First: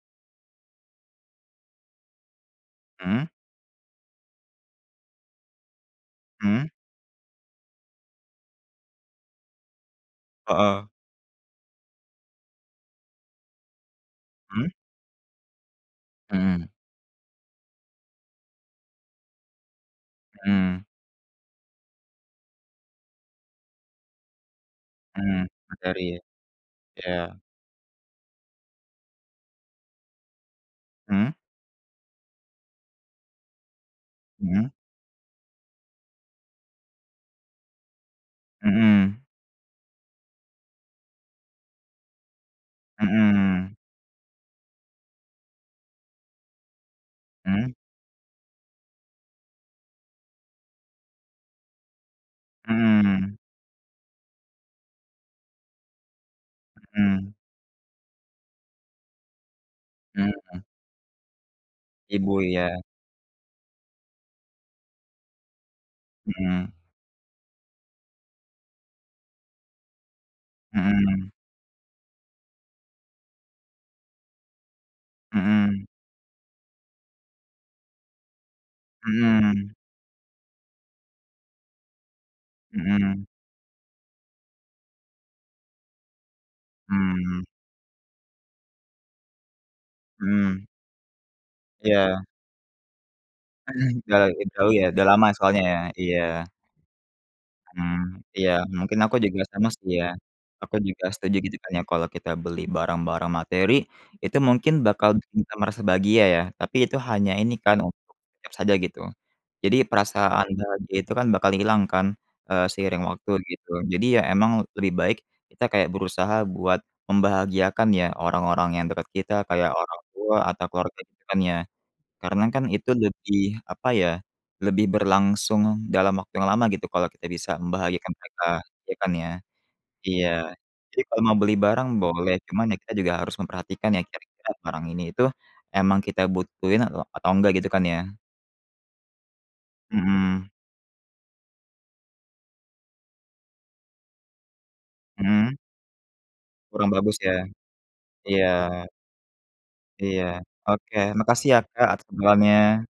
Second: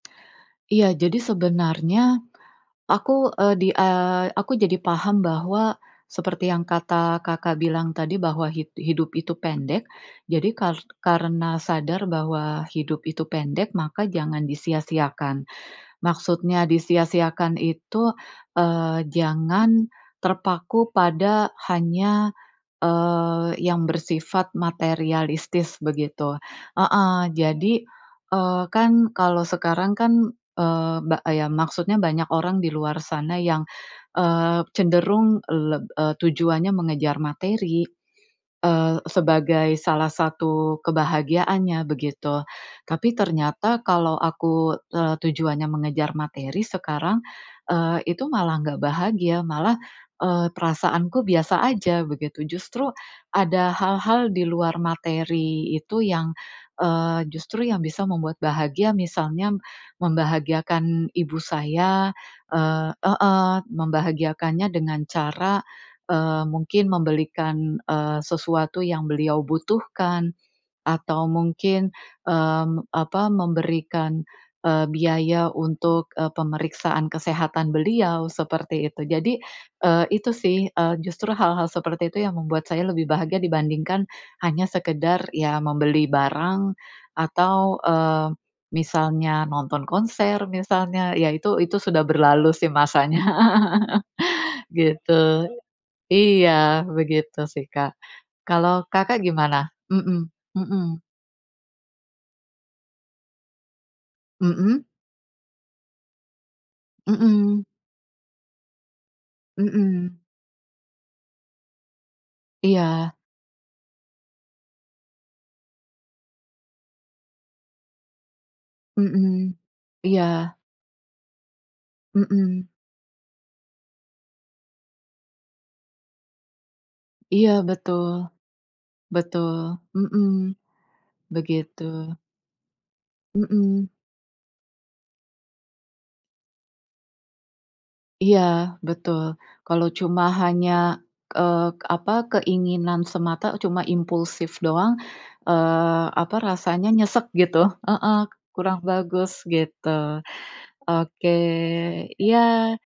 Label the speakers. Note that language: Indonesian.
Speaker 1: Iya, jadi sebenarnya
Speaker 2: Mhm.
Speaker 1: aku, eee, di, eee, aku jadi paham bahwa seperti yang
Speaker 2: Mhm.
Speaker 1: kata Kakak bilang tadi, bahwa hid hidup itu pendek. Jadi, kar
Speaker 2: Heeh.
Speaker 1: karena sadar bahwa hidup itu pendek, maka jangan
Speaker 2: Mhm.
Speaker 1: disia-siakan. Maksudnya
Speaker 2: Mhm.
Speaker 1: disia-siakan itu, eee, jangan
Speaker 2: Mhm.
Speaker 1: terpaku pada hanya, eee, yang bersifat
Speaker 2: Mhm,
Speaker 1: materialistis,
Speaker 2: materi.
Speaker 1: begitu heeh.
Speaker 2: Ya.
Speaker 1: Jadi, eee, kan kalau sekarang kan, eee, ba
Speaker 2: Mhm.
Speaker 1: eee, ya maksudnya banyak orang di luar sana yang, eee,
Speaker 2: Mhm.
Speaker 1: cenderung leb eee, tujuannya mengejar materi, eee,
Speaker 2: Mhm.
Speaker 1: sebagai salah satu kebahagiaannya, begitu. Tapi
Speaker 2: Mhm.
Speaker 1: ternyata kalau aku, eee, tujuannya mengejar materi sekarang,
Speaker 2: Mhm.
Speaker 1: eee, itu malah enggak bahagia, malah eee, perasaanku biasa saja begitu. Justru
Speaker 2: Mhm.
Speaker 1: ada hal-hal di luar materi itu yang, eee,
Speaker 2: Mhm.
Speaker 1: justru yang bisa membuat bahagia, misalnya
Speaker 2: Mhm.
Speaker 1: membahagiakan ibu saya,
Speaker 2: Ibu, iya.
Speaker 1: eee heeh, membahagiakannya dengan cara, eee,
Speaker 2: Mhm.
Speaker 1: mungkin membelikan, eee, sesuatu yang beliau butuhkan, atau
Speaker 2: Mhm.
Speaker 1: mungkin, mmm, apa, memberikan biaya
Speaker 2: Mhm.
Speaker 1: untuk pemeriksaan kesehatan beliau, seperti itu. Jadi,
Speaker 2: Mhm.
Speaker 1: eee, itu sih, eee, justru hal-hal seperti itu yang membuat saya lebih
Speaker 2: Mhm.
Speaker 1: bahagia dibandingkan hanya sekadar, ya membeli barang
Speaker 2: Mhm.
Speaker 1: atau, eee, misalnya nonton konser,
Speaker 2: Mhm.
Speaker 1: misalnya. Ya, itu itu sudah
Speaker 2: Ya.
Speaker 1: berlalu masanya,
Speaker 2: Sudah lagi jauh ya, sudah
Speaker 1: gitu.
Speaker 2: lama soalnya ya? Iya.
Speaker 1: Iya, begitu sih Kak.
Speaker 2: Mhm, iya.
Speaker 1: Kalau,
Speaker 2: Mungkin aku
Speaker 1: Kakak
Speaker 2: juga sama
Speaker 1: gimana?
Speaker 2: sih ya.
Speaker 1: Mhm,
Speaker 2: Aku
Speaker 1: mhm.
Speaker 2: juga setuju, gitu kan ya, kalau kita beli barang-barang materi, itu mungkin
Speaker 1: Mhm.
Speaker 2: bakal bisa merasa bahagia, ya. Tapi itu hanya ini
Speaker 1: Mhm.
Speaker 2: kan untuk sekejap saja, gitu. Jadi,
Speaker 1: Mhm.
Speaker 2: perasaan bahagia itu kan bakal hilang kan, eee, seiring
Speaker 1: Iya.
Speaker 2: waktu, gitu. Jadi, ya, memang lebih baik kita kayak berusaha buat membahagiakan, ya, orang-orang yang dekat kita,
Speaker 1: Mhm,
Speaker 2: kayak orang tua
Speaker 1: iya.
Speaker 2: atau keluarga, gitu kan ya. Karena kan
Speaker 1: Mhm.
Speaker 2: itu lebih, apa ya, lebih berlangsung dalam waktu yang lama, gitu, kalau kita
Speaker 1: Iya
Speaker 2: bisa
Speaker 1: betul,
Speaker 2: membahagiakan mereka, ya kan ya?
Speaker 1: betul. Mhm.
Speaker 2: Iya. Jadi, kalau mau beli
Speaker 1: Begitu.
Speaker 2: barang boleh, cuma ya kita juga harus memperhatikan,
Speaker 1: Mhm.
Speaker 2: ya, kira-kira barang ini, itu memang kita butuhin atau, atau enggak, gitu kan ya?
Speaker 1: Iya betul. Kalau cuma
Speaker 2: Mhm.
Speaker 1: hanya, eee, apa, keinginan semata cuma impulsif doang,
Speaker 2: Mhm.
Speaker 1: eee, apa rasanya
Speaker 2: Kurang bagus
Speaker 1: nyesek
Speaker 2: ya?
Speaker 1: gitu heeh,
Speaker 2: Iya.
Speaker 1: kurang bagus gitu.
Speaker 2: Iya. Oke.
Speaker 1: Oke.
Speaker 2: Makasih ya, Kak, atas
Speaker 1: Iya
Speaker 2: obrolannya.